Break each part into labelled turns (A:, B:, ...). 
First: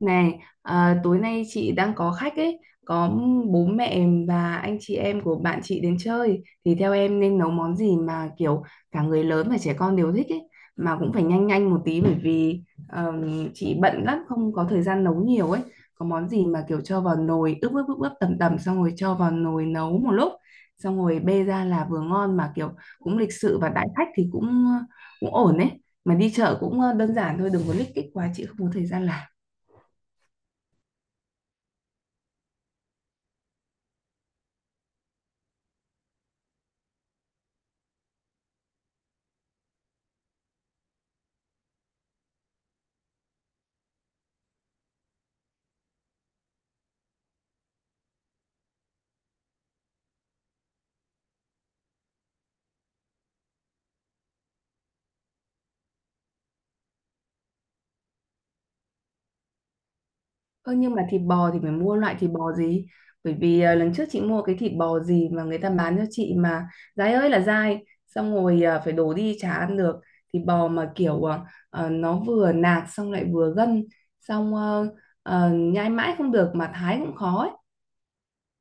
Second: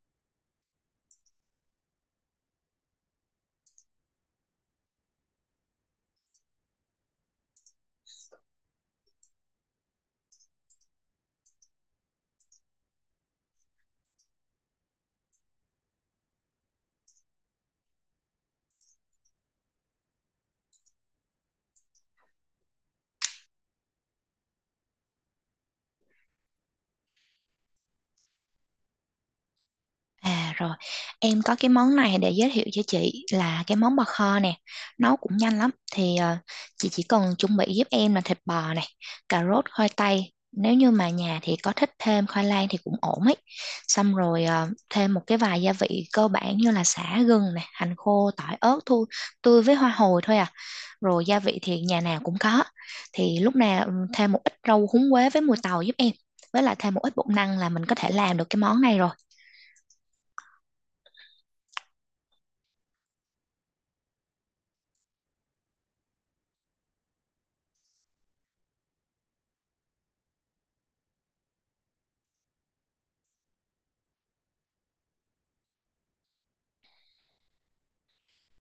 A: Này, à, tối nay chị đang có khách ấy, có bố mẹ và anh chị em của bạn chị đến chơi thì theo em nên nấu món gì mà kiểu cả người lớn và trẻ con đều thích ấy, mà cũng phải nhanh nhanh một tí bởi vì chị bận lắm, không có thời gian nấu nhiều ấy. Có món gì mà kiểu cho vào nồi ướp ướp ướp ướp tầm tầm xong rồi cho vào nồi nấu một lúc, xong rồi bê ra là vừa ngon mà kiểu cũng lịch sự và đãi khách thì cũng cũng ổn ấy. Mà đi chợ cũng đơn giản thôi, đừng có lích kích quá, chị không có thời gian làm.
B: À rồi, em có cái món này để giới thiệu cho chị là cái món bò kho nè, nấu cũng nhanh lắm. Thì chị chỉ cần chuẩn bị giúp em là thịt bò này, cà rốt, khoai tây. Nếu như mà nhà thì có thích thêm khoai lang thì cũng ổn ấy. Xong rồi thêm một cái vài gia vị cơ bản như là sả gừng này, hành khô, tỏi ớt thôi, tươi với hoa hồi thôi à. Rồi gia vị thì nhà nào cũng có. Thì lúc nào thêm một ít rau húng quế với mùi tàu giúp em. Với lại thêm một ít bột năng là mình có thể làm được cái món này rồi.
A: Ơ nhưng mà thịt bò thì phải mua loại thịt bò gì? Bởi vì lần trước chị mua cái thịt bò gì mà người ta bán cho chị mà dai ơi là dai, xong rồi phải đổ đi chả ăn được. Thịt bò mà kiểu nó vừa nạc xong lại vừa gân, xong nhai mãi không được mà thái cũng khó ấy.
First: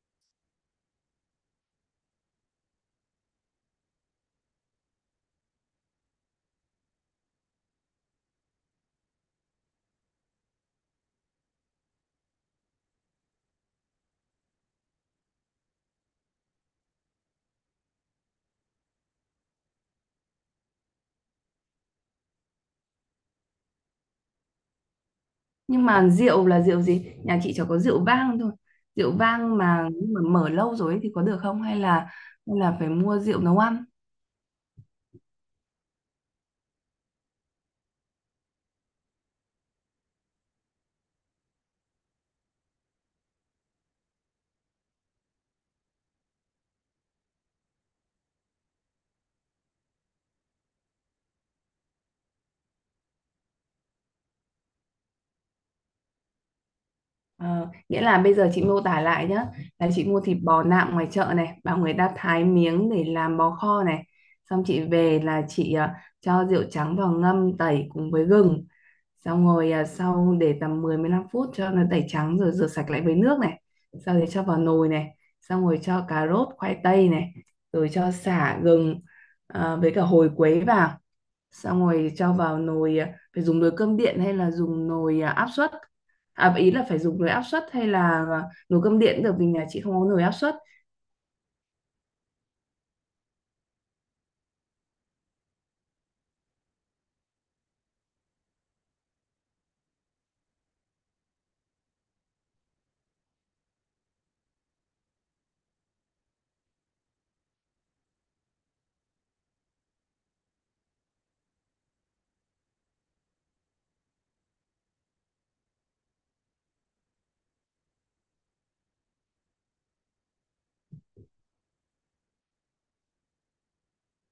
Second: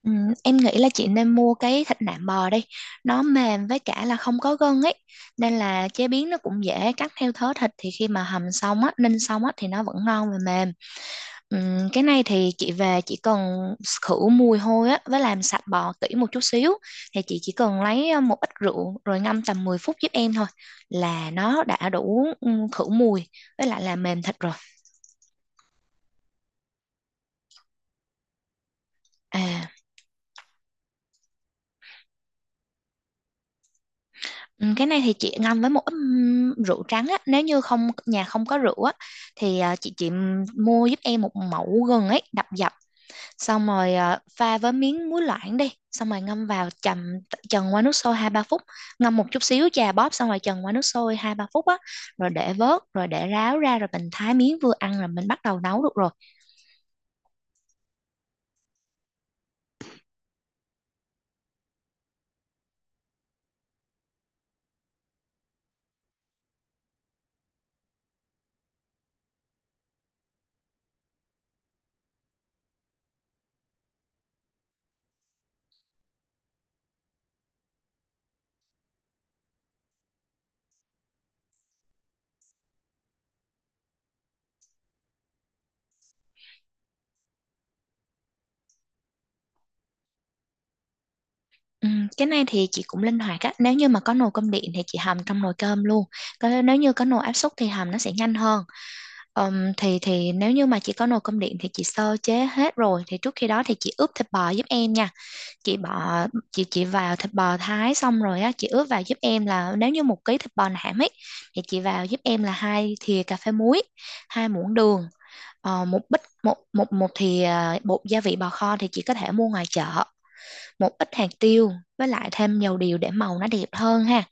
B: Ừ, em nghĩ là chị nên mua cái thịt nạm bò đi, nó mềm với cả là không có gân ấy, nên là chế biến nó cũng dễ, cắt theo thớ thịt thì khi mà hầm xong á, ninh xong á thì nó vẫn ngon và mềm. Cái này thì chị về chỉ cần khử mùi hôi á với làm sạch bò kỹ một chút xíu, thì chị chỉ cần lấy một ít rượu rồi ngâm tầm 10 phút giúp em thôi là nó đã đủ khử mùi với lại là mềm thịt rồi.
A: Nhưng mà rượu là rượu gì? Nhà chị chỉ có rượu vang thôi. Rượu vang
B: À.
A: mà mở lâu rồi ấy thì có được không? Hay là phải mua rượu nấu ăn?
B: Ừ, cái này thì chị ngâm với một ít rượu trắng á, nếu như không nhà không có rượu á thì chị mua giúp em một mẩu gừng ấy, đập dập xong rồi pha với miếng muối loãng đi, xong rồi ngâm vào chần qua nước sôi 2-3 phút, ngâm một chút xíu chà bóp xong rồi chần qua nước sôi hai ba phút á, rồi để vớt rồi để ráo ra rồi mình thái miếng vừa ăn rồi mình bắt đầu nấu được rồi.
A: Ờ, nghĩa là bây giờ chị mô tả lại nhé, là chị mua thịt bò nạm ngoài chợ này, bảo người ta thái miếng để làm bò kho này, xong chị về là chị cho rượu trắng vào ngâm tẩy cùng với gừng, xong rồi sau để tầm mười đến mười 15 phút cho nó tẩy trắng rồi rửa sạch lại với nước này, sau đấy cho vào nồi này, xong rồi cho cà rốt khoai tây này, rồi cho sả gừng với cả hồi quế vào, xong rồi cho vào nồi phải dùng nồi cơm điện hay là dùng nồi áp suất, à ý là phải dùng nồi áp suất hay là nồi cơm điện được vì nhà chị không có nồi áp suất.
B: Cái này thì chị cũng linh hoạt á, nếu như mà có nồi cơm điện thì chị hầm trong nồi cơm luôn. Còn nếu như có nồi áp suất thì hầm nó sẽ nhanh hơn. Thì nếu như mà chị có nồi cơm điện thì chị sơ chế hết rồi thì trước khi đó thì chị ướp thịt bò giúp em nha. Chị bỏ chị chị vào thịt bò thái xong rồi á, chị ướp vào giúp em là nếu như 1 ký thịt bò nạm ấy thì chị vào giúp em là 2 thìa cà phê muối, 2 muỗng đường, ờ, một bít một một một thìa bột gia vị bò kho thì chị có thể mua ngoài chợ, một ít hạt tiêu, với lại thêm dầu điều để màu nó đẹp hơn ha,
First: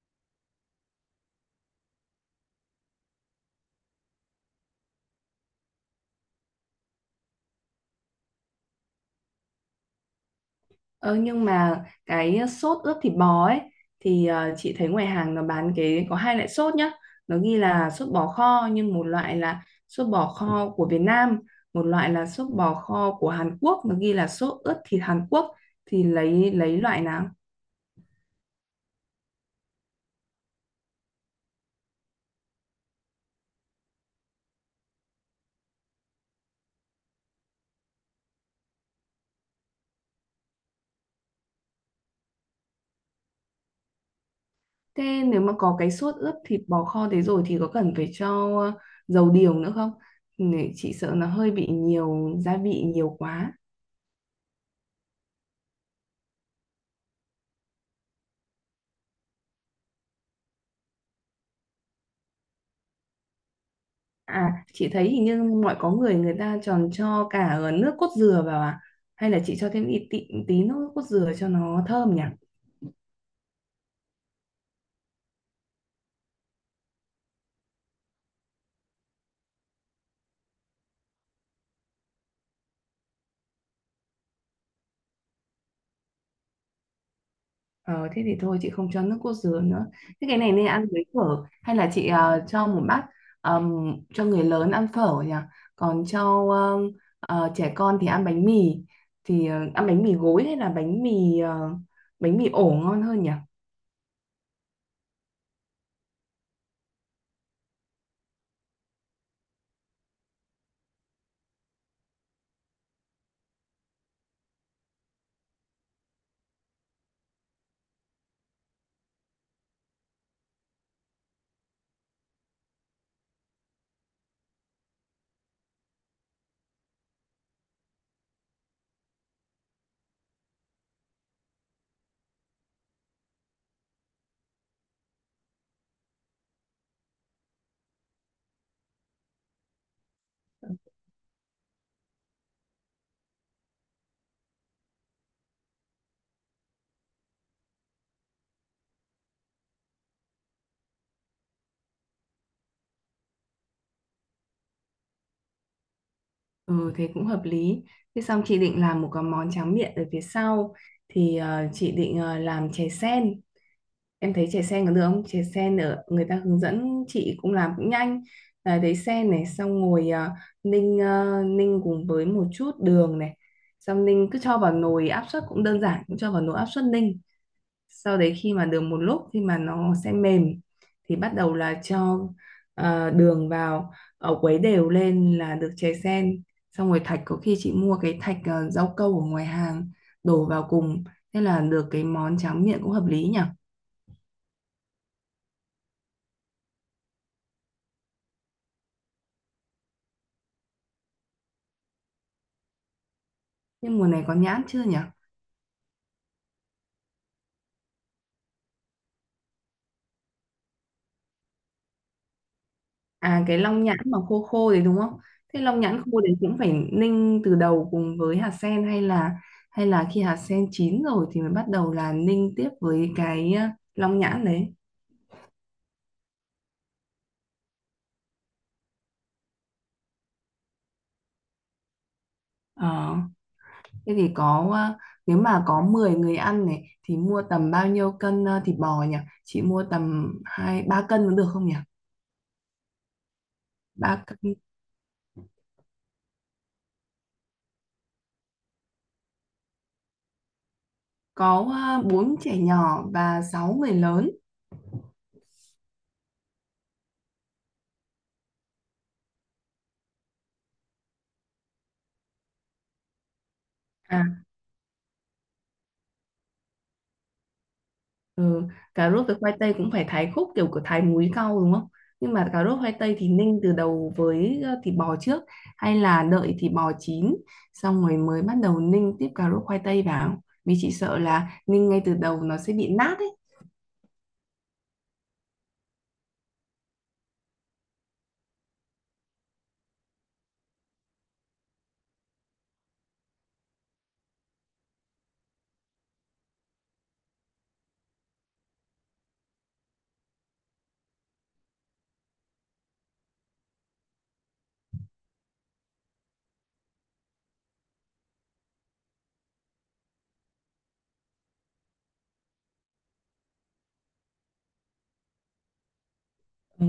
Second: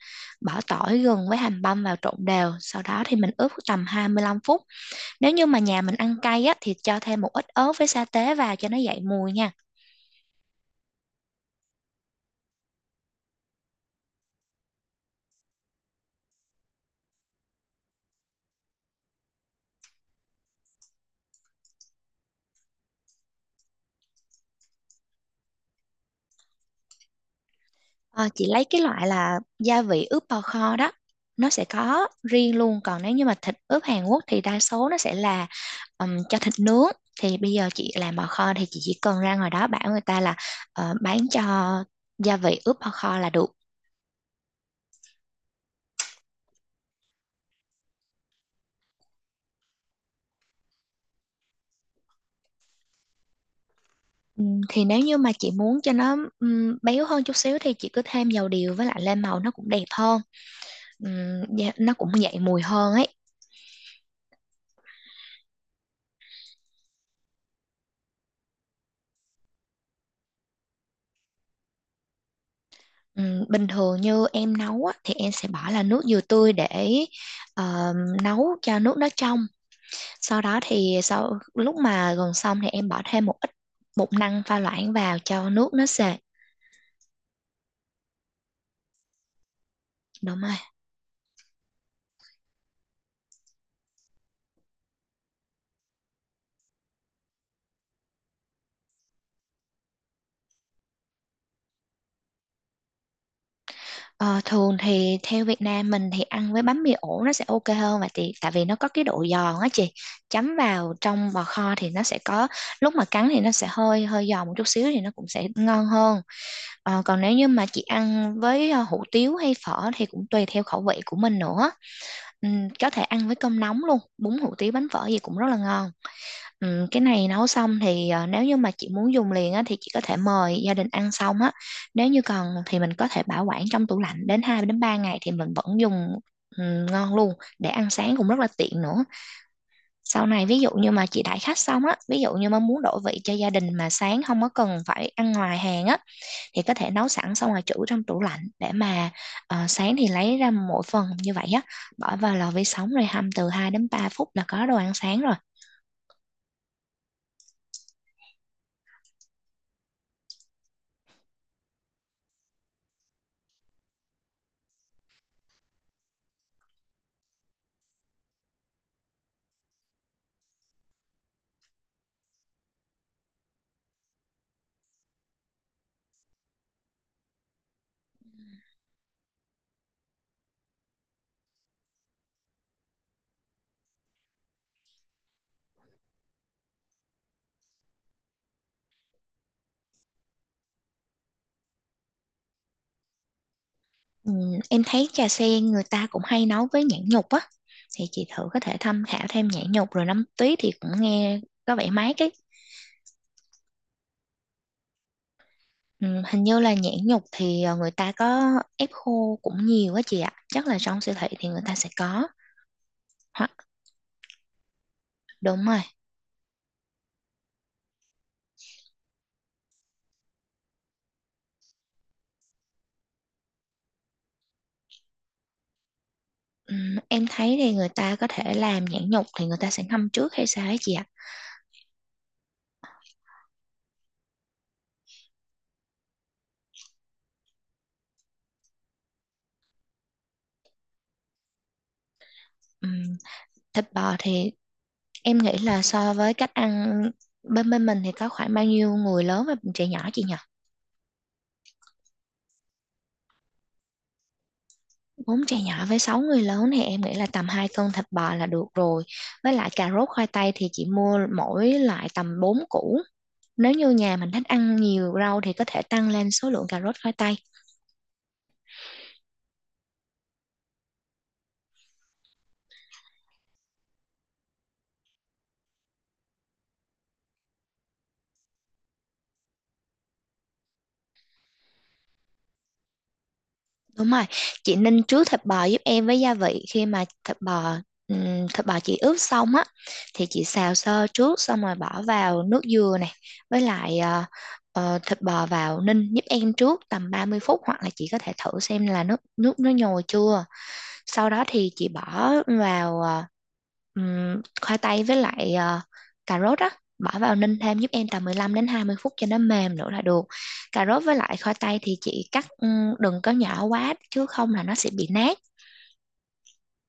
B: bỏ tỏi gừng với hành băm vào trộn đều, sau đó thì mình ướp tầm 25 phút. Nếu như mà nhà mình ăn cay á, thì cho thêm một ít ớt với sa tế vào cho nó dậy mùi nha.
A: Ờ, nhưng mà cái sốt ướp thịt bò ấy thì chị thấy ngoài hàng nó bán cái có hai loại sốt nhá, nó ghi là sốt bò kho nhưng một loại là sốt bò kho của Việt Nam, một loại là sốt bò kho của Hàn Quốc, nó ghi là sốt ướp thịt Hàn Quốc, thì lấy loại nào?
B: Ờ, chị lấy cái loại là gia vị ướp bò kho đó. Nó sẽ có riêng luôn. Còn nếu như mà thịt ướp Hàn Quốc thì đa số nó sẽ là cho thịt nướng. Thì bây giờ chị làm bò kho thì chị chỉ cần ra ngoài đó bảo người ta là bán cho gia vị ướp bò kho là được.
A: Thế nếu mà có cái sốt ướp thịt bò kho thế rồi thì có cần phải cho ờ, dầu điều nữa không? Nè, chị sợ nó hơi bị nhiều gia vị nhiều quá.
B: Thì nếu như mà chị muốn cho nó béo hơn chút xíu thì chị cứ thêm dầu điều, với lại lên màu nó cũng đẹp hơn. Dạ, nó cũng dậy mùi hơn ấy.
A: À, chị thấy hình như mọi có người người ta tròn cho cả nước cốt dừa vào à? Hay là chị cho thêm ít tí, tí nước cốt dừa cho nó thơm nhỉ?
B: Bình thường như em nấu á, thì em sẽ bỏ là nước dừa tươi để ờ, nấu cho nước nó trong. Sau đó thì sau lúc mà gần xong thì em bỏ thêm một ít bột năng pha loãng vào cho nước nó sệt.
A: Ờ, thế thì thôi chị không cho nước cốt dứa nữa. Thế cái
B: Đúng
A: này
B: rồi.
A: nên ăn với phở hay là chị cho một bát cho người lớn ăn phở nhỉ? Còn cho trẻ con thì ăn bánh mì, thì ăn bánh mì gối hay là bánh mì bánh mì ổ ngon hơn nhỉ?
B: Ờ, thường thì theo Việt Nam mình thì ăn với bánh mì ổ nó sẽ ok hơn, và thì tại vì nó có cái độ giòn á chị. Chấm vào trong bò kho thì nó sẽ có lúc mà cắn thì nó sẽ hơi hơi giòn một chút xíu thì nó cũng sẽ ngon hơn. Ờ, còn nếu như mà chị ăn với hủ tiếu hay phở thì cũng tùy theo khẩu vị của mình nữa. Có thể ăn với cơm nóng luôn, bún hủ tiếu bánh phở gì cũng rất là ngon. Cái này nấu xong thì nếu như mà chị muốn dùng liền á, thì chị có thể mời gia đình ăn xong á. Nếu như cần thì mình có thể bảo quản trong tủ lạnh đến 2 đến 3 ngày thì mình vẫn dùng ngon luôn, để ăn sáng cũng rất là tiện nữa. Sau này ví dụ như mà chị đãi khách xong á, ví dụ như mà muốn đổi vị cho gia đình mà sáng không có cần phải ăn ngoài hàng á, thì có thể nấu sẵn xong rồi trữ trong tủ lạnh để mà sáng thì lấy ra mỗi phần như vậy á, bỏ vào lò vi sóng rồi hâm từ 2 đến 3 phút là có đồ ăn sáng rồi.
A: Ừ thế cũng hợp lý. Thế xong chị định làm một cái món tráng miệng ở phía sau thì chị định làm chè sen. Em thấy chè sen có được không, chè sen ở người ta hướng dẫn chị cũng làm cũng nhanh, à, đấy sen này xong ngồi ninh ninh cùng với một chút đường này, xong ninh cứ cho vào nồi áp suất cũng đơn giản, cũng cho vào nồi áp suất ninh, sau đấy khi mà được một lúc khi mà nó sẽ mềm thì bắt đầu là cho đường vào, ở quấy đều lên là được chè sen, xong rồi thạch có khi chị mua cái thạch rau câu ở ngoài hàng đổ vào cùng, thế là được cái món tráng miệng cũng hợp lý nhỉ.
B: Ừm, em thấy trà sen người ta cũng hay nấu với nhãn nhục á, thì chị thử có thể tham khảo thêm nhãn nhục rồi nấm tuyết thì cũng nghe có vẻ mát ấy.
A: Nhưng mùa này có nhãn chưa nhỉ?
B: Hình như là nhãn nhục thì người ta có ép khô cũng nhiều á chị ạ, chắc là trong siêu thị thì người ta sẽ có.
A: À cái
B: Hoặc
A: long nhãn mà khô khô đấy đúng không? Thế
B: đúng
A: long
B: rồi.
A: nhãn khô đấy cũng phải ninh từ đầu cùng với hạt sen hay là khi hạt sen chín rồi thì mới bắt đầu là ninh tiếp với cái long nhãn đấy.
B: Em thấy thì người ta có thể làm nhãn nhục thì người ta sẽ ngâm trước hay sao ấy chị ạ.
A: Ờ, thế thì có nếu mà có 10 người ăn này thì mua tầm bao nhiêu cân thịt bò nhỉ? Chị mua tầm hai ba cân cũng được không nhỉ?
B: Ừm, Thịt bò
A: Ba cân,
B: thì em nghĩ là so với cách ăn bên bên mình thì có khoảng bao nhiêu người lớn và trẻ nhỏ chị nhỉ?
A: có bốn trẻ nhỏ và sáu người lớn.
B: 4 trẻ nhỏ với 6 người lớn thì em nghĩ là tầm 2 cân thịt bò là được rồi. Với lại cà rốt khoai tây thì chị mua mỗi loại tầm 4 củ. Nếu như nhà
A: À,
B: mình thích ăn nhiều rau thì có thể tăng lên số lượng cà rốt khoai tây.
A: ừ, cà rốt với khoai tây cũng phải thái khúc kiểu của thái múi cau đúng không? Nhưng mà cà rốt khoai tây thì ninh từ đầu với thịt bò trước hay là đợi thịt bò chín xong rồi mới bắt đầu ninh tiếp cà rốt khoai tây vào. Vì chị sợ là ninh ngay từ đầu nó sẽ bị nát ấy.
B: Đúng rồi, chị ninh trước thịt bò giúp em với gia vị, khi mà thịt bò chị ướp xong á thì chị xào sơ trước xong rồi bỏ vào nước dừa này, với lại thịt bò vào ninh giúp em trước tầm 30 phút, hoặc là chị có thể thử xem là nước nước nó nhồi chưa. Sau đó thì chị bỏ vào khoai tây với lại cà rốt á, bỏ vào ninh thêm giúp em tầm 15 đến 20 phút cho nó mềm nữa là được. Cà rốt với lại khoai tây thì chị cắt đừng có nhỏ quá chứ không là nó sẽ bị nát.
A: Ừ.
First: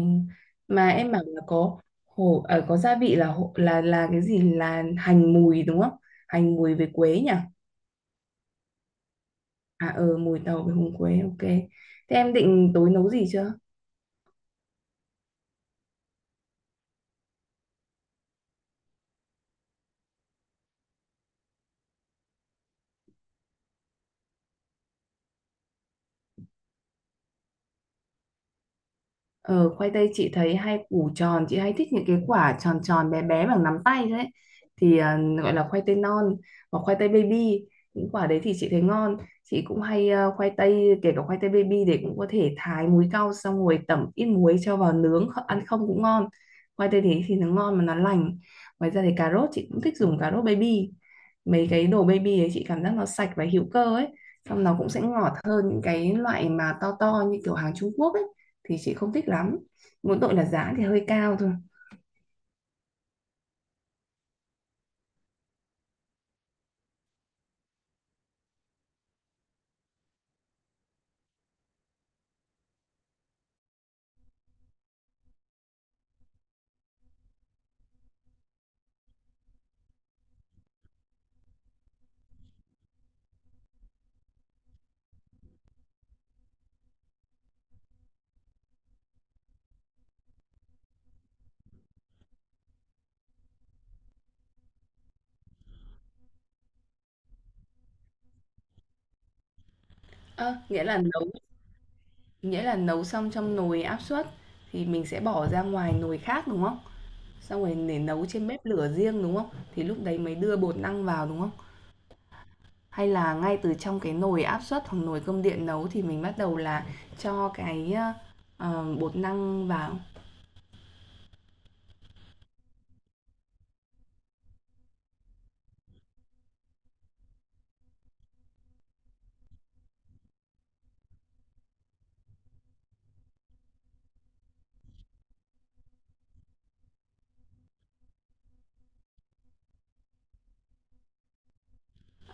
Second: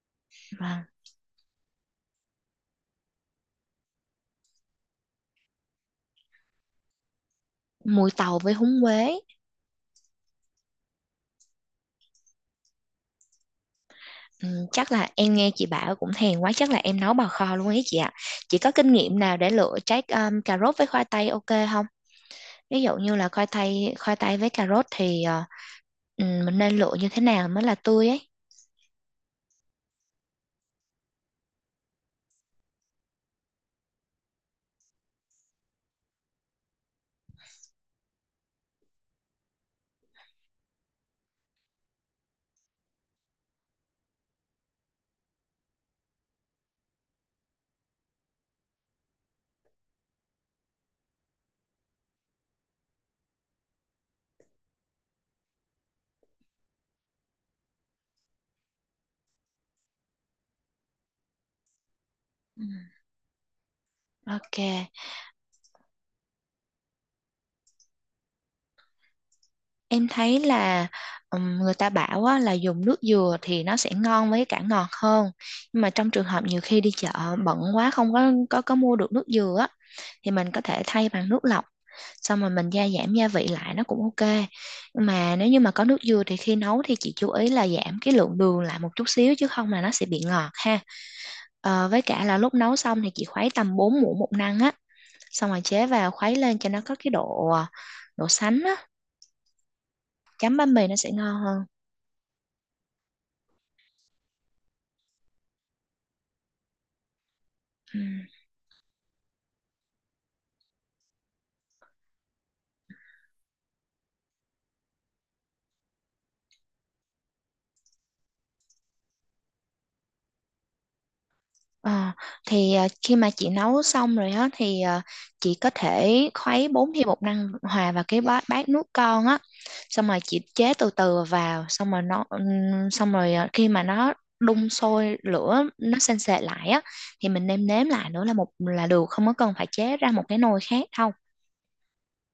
B: Và
A: Mà em bảo là có hồ ở có gia vị là là cái gì là hành mùi đúng không? Hành mùi với quế nhỉ?
B: mùi tàu với húng quế.
A: À ờ mùi tàu với húng quế ok. Thế em định tối nấu gì chưa?
B: Chắc là em nghe chị bảo cũng thèm quá, chắc là em nấu bào kho luôn ấy chị ạ. Chị có kinh nghiệm nào để lựa trái cà rốt với khoai tây ok không? Ví dụ như là khoai tây với cà rốt thì mình nên lựa như thế nào mới là tươi ấy.
A: Ờ, khoai tây chị thấy hay củ tròn, chị hay thích những cái quả tròn tròn bé bé bằng nắm tay đấy thì gọi là khoai tây non hoặc khoai tây baby, những quả đấy thì chị thấy ngon. Chị cũng hay khoai tây kể cả khoai tây baby để cũng có thể thái muối cao xong rồi tẩm ít muối cho vào nướng ăn không cũng ngon, khoai tây thì nó ngon mà nó lành. Ngoài ra thì cà rốt chị cũng thích dùng cà rốt baby, mấy cái đồ baby ấy chị cảm giác nó sạch và hữu cơ ấy, xong nó cũng sẽ ngọt hơn những cái loại mà to to như kiểu hàng Trung Quốc ấy thì chị không thích lắm, mỗi tội là giá thì hơi cao thôi.
B: Ừ. Ok, em thấy là người ta bảo á, là dùng nước dừa thì nó sẽ ngon với cả ngọt hơn. Nhưng mà trong trường hợp nhiều khi đi chợ bận quá không có mua được nước dừa á, thì mình có thể thay bằng nước lọc. Xong rồi mình gia giảm gia vị lại nó cũng ok. Nhưng mà nếu như mà có nước dừa thì khi nấu thì chị chú ý là giảm cái lượng đường lại một chút xíu chứ không là nó sẽ bị ngọt ha. Ờ, với cả là lúc nấu xong thì chị khuấy tầm 4 muỗng bột năng á, xong rồi chế vào khuấy lên cho nó có cái độ sánh á,
A: Ơ,
B: chấm bánh
A: nghĩa
B: mì nó
A: là
B: sẽ
A: nấu
B: ngon hơn.
A: Nghĩa là nấu xong trong nồi áp suất thì mình sẽ bỏ ra ngoài nồi khác đúng không? Xong rồi
B: Ừ.
A: để nấu trên bếp lửa riêng đúng không? Thì lúc đấy mới đưa bột năng vào đúng không? Hay là ngay từ trong cái nồi áp suất hoặc nồi cơm điện nấu thì mình bắt đầu là cho cái bột năng vào.
B: Ờ, thì khi mà chị nấu xong rồi á thì chị có thể khuấy 4 thìa bột năng hòa vào cái bát nước con á, xong rồi chị chế từ từ vào, xong rồi nó xong rồi khi mà nó đun sôi lửa nó sền sệt lại á thì mình nêm nếm lại nữa là một là được, không có cần phải chế ra một cái nồi khác đâu.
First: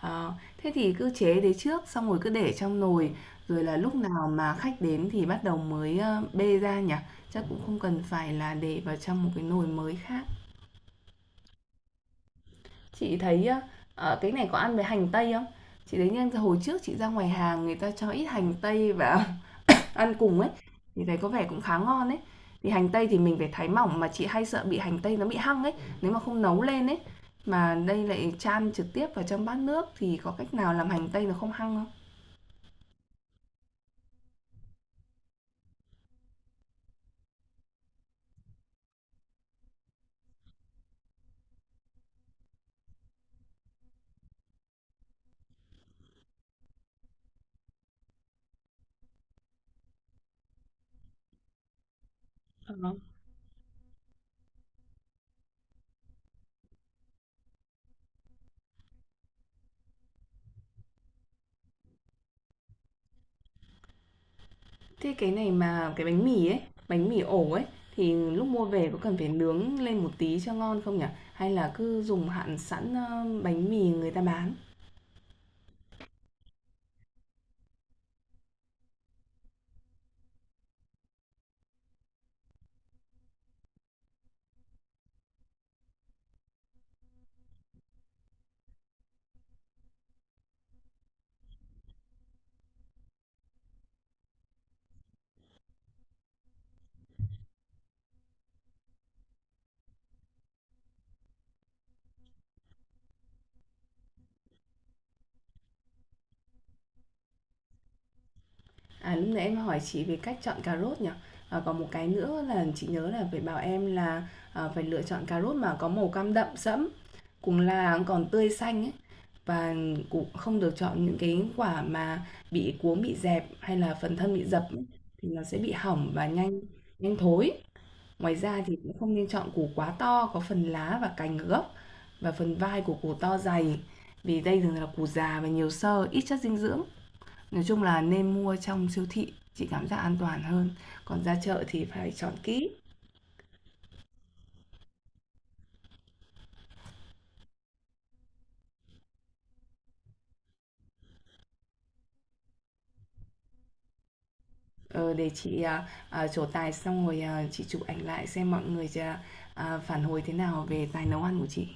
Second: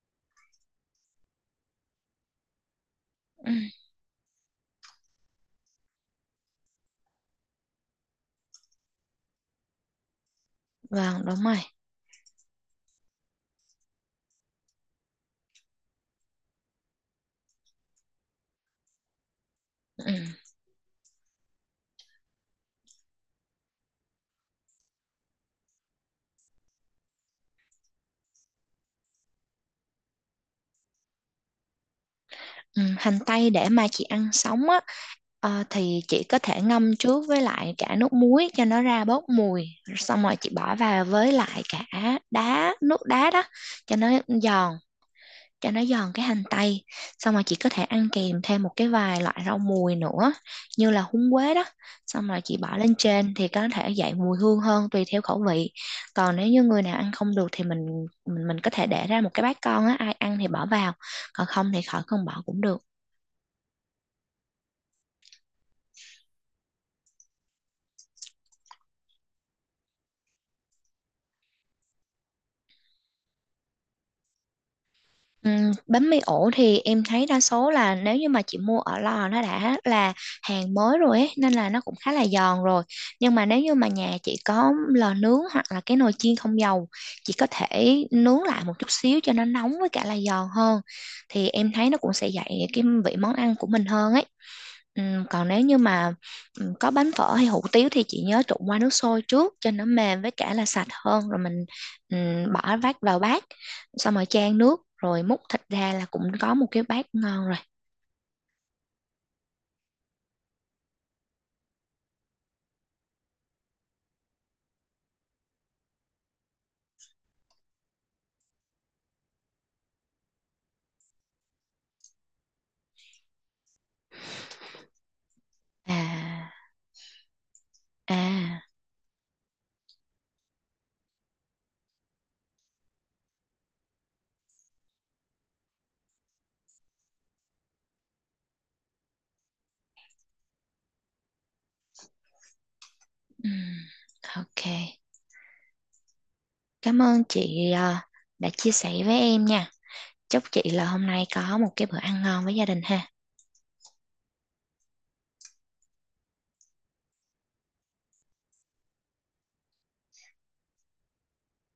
A: Ờ, thế thì cứ chế đấy trước, xong rồi cứ để trong nồi, rồi là lúc nào mà khách đến thì bắt đầu mới, bê ra nhỉ? Chắc cũng không cần phải là để vào trong một cái nồi mới khác.
B: Vâng, đúng rồi.
A: Chị thấy á, cái này có ăn với hành tây không? Chị thấy nhân hồi trước chị ra ngoài hàng người ta cho ít hành tây và
B: Ừ.
A: ăn cùng ấy, thì thấy có vẻ cũng khá ngon ấy. Thì hành tây thì mình phải thái mỏng, mà chị hay sợ bị hành tây nó bị hăng ấy, nếu mà không nấu lên ấy, mà đây lại chan trực tiếp vào trong bát nước thì có cách nào làm hành tây nó không hăng không?
B: Ừ. Hành tây để mà chị ăn sống á, thì chị có thể ngâm trước với lại cả nước muối cho nó ra bớt mùi. Xong rồi chị bỏ vào với lại cả đá, nước đá đó cho nó giòn. Cho nó giòn cái hành tây, xong rồi chị có thể ăn kèm thêm một cái vài loại rau mùi nữa như là húng quế đó, xong rồi chị
A: Ờ.
B: bỏ lên trên thì có thể dậy mùi hương hơn tùy theo khẩu vị. Còn nếu như người nào ăn không được thì mình có thể để ra một cái bát con á, ai ăn thì bỏ vào, còn không thì khỏi cần bỏ cũng được.
A: Thế cái này mà cái bánh mì ấy, bánh mì ổ ấy thì lúc mua về có cần phải nướng lên một tí cho ngon không nhỉ? Hay là cứ dùng hạn sẵn, bánh mì người ta bán?
B: Bánh mì ổ thì em thấy đa số là nếu như mà chị mua ở lò nó đã là hàng mới rồi ấy, nên là nó cũng khá là giòn rồi. Nhưng mà nếu như mà nhà chị có lò nướng hoặc là cái nồi chiên không dầu, chị có thể nướng lại một chút xíu cho nó nóng với cả là giòn hơn. Thì em thấy nó cũng sẽ dậy cái vị món ăn của mình hơn ấy. Còn nếu như mà có bánh phở hay hủ tiếu thì chị nhớ trụng qua nước sôi trước cho nó mềm với cả là sạch hơn, rồi mình bỏ vắt vào bát, xong rồi chan nước rồi múc thịt ra là cũng có một cái bát ngon rồi.
A: À, lúc nãy em hỏi chị về cách chọn cà rốt nhỉ? Ờ, còn một cái nữa là chị nhớ là phải bảo em là, phải lựa chọn cà rốt mà có màu cam đậm sẫm, cùng là còn tươi xanh ấy, và cũng không được chọn những cái quả mà bị cuống, bị dẹp hay là phần thân bị dập ấy, thì nó sẽ bị hỏng và
B: à
A: nhanh nhanh thối. Ngoài
B: à
A: ra thì cũng không nên chọn củ quá to, có phần lá và cành ở gốc và phần vai của củ to dày, vì đây thường là củ già và nhiều xơ, ít chất dinh dưỡng. Nói chung là nên mua trong siêu thị, chị cảm giác an toàn hơn, còn ra chợ thì phải chọn kỹ,
B: ừm, ok, cảm ơn chị đã chia sẻ với em nha, chúc chị là hôm nay có một cái bữa ăn ngon với gia đình ha.
A: ờ, để chị, trổ tài xong rồi, à, chị chụp ảnh lại xem mọi người phản hồi thế nào về tài nấu ăn của chị.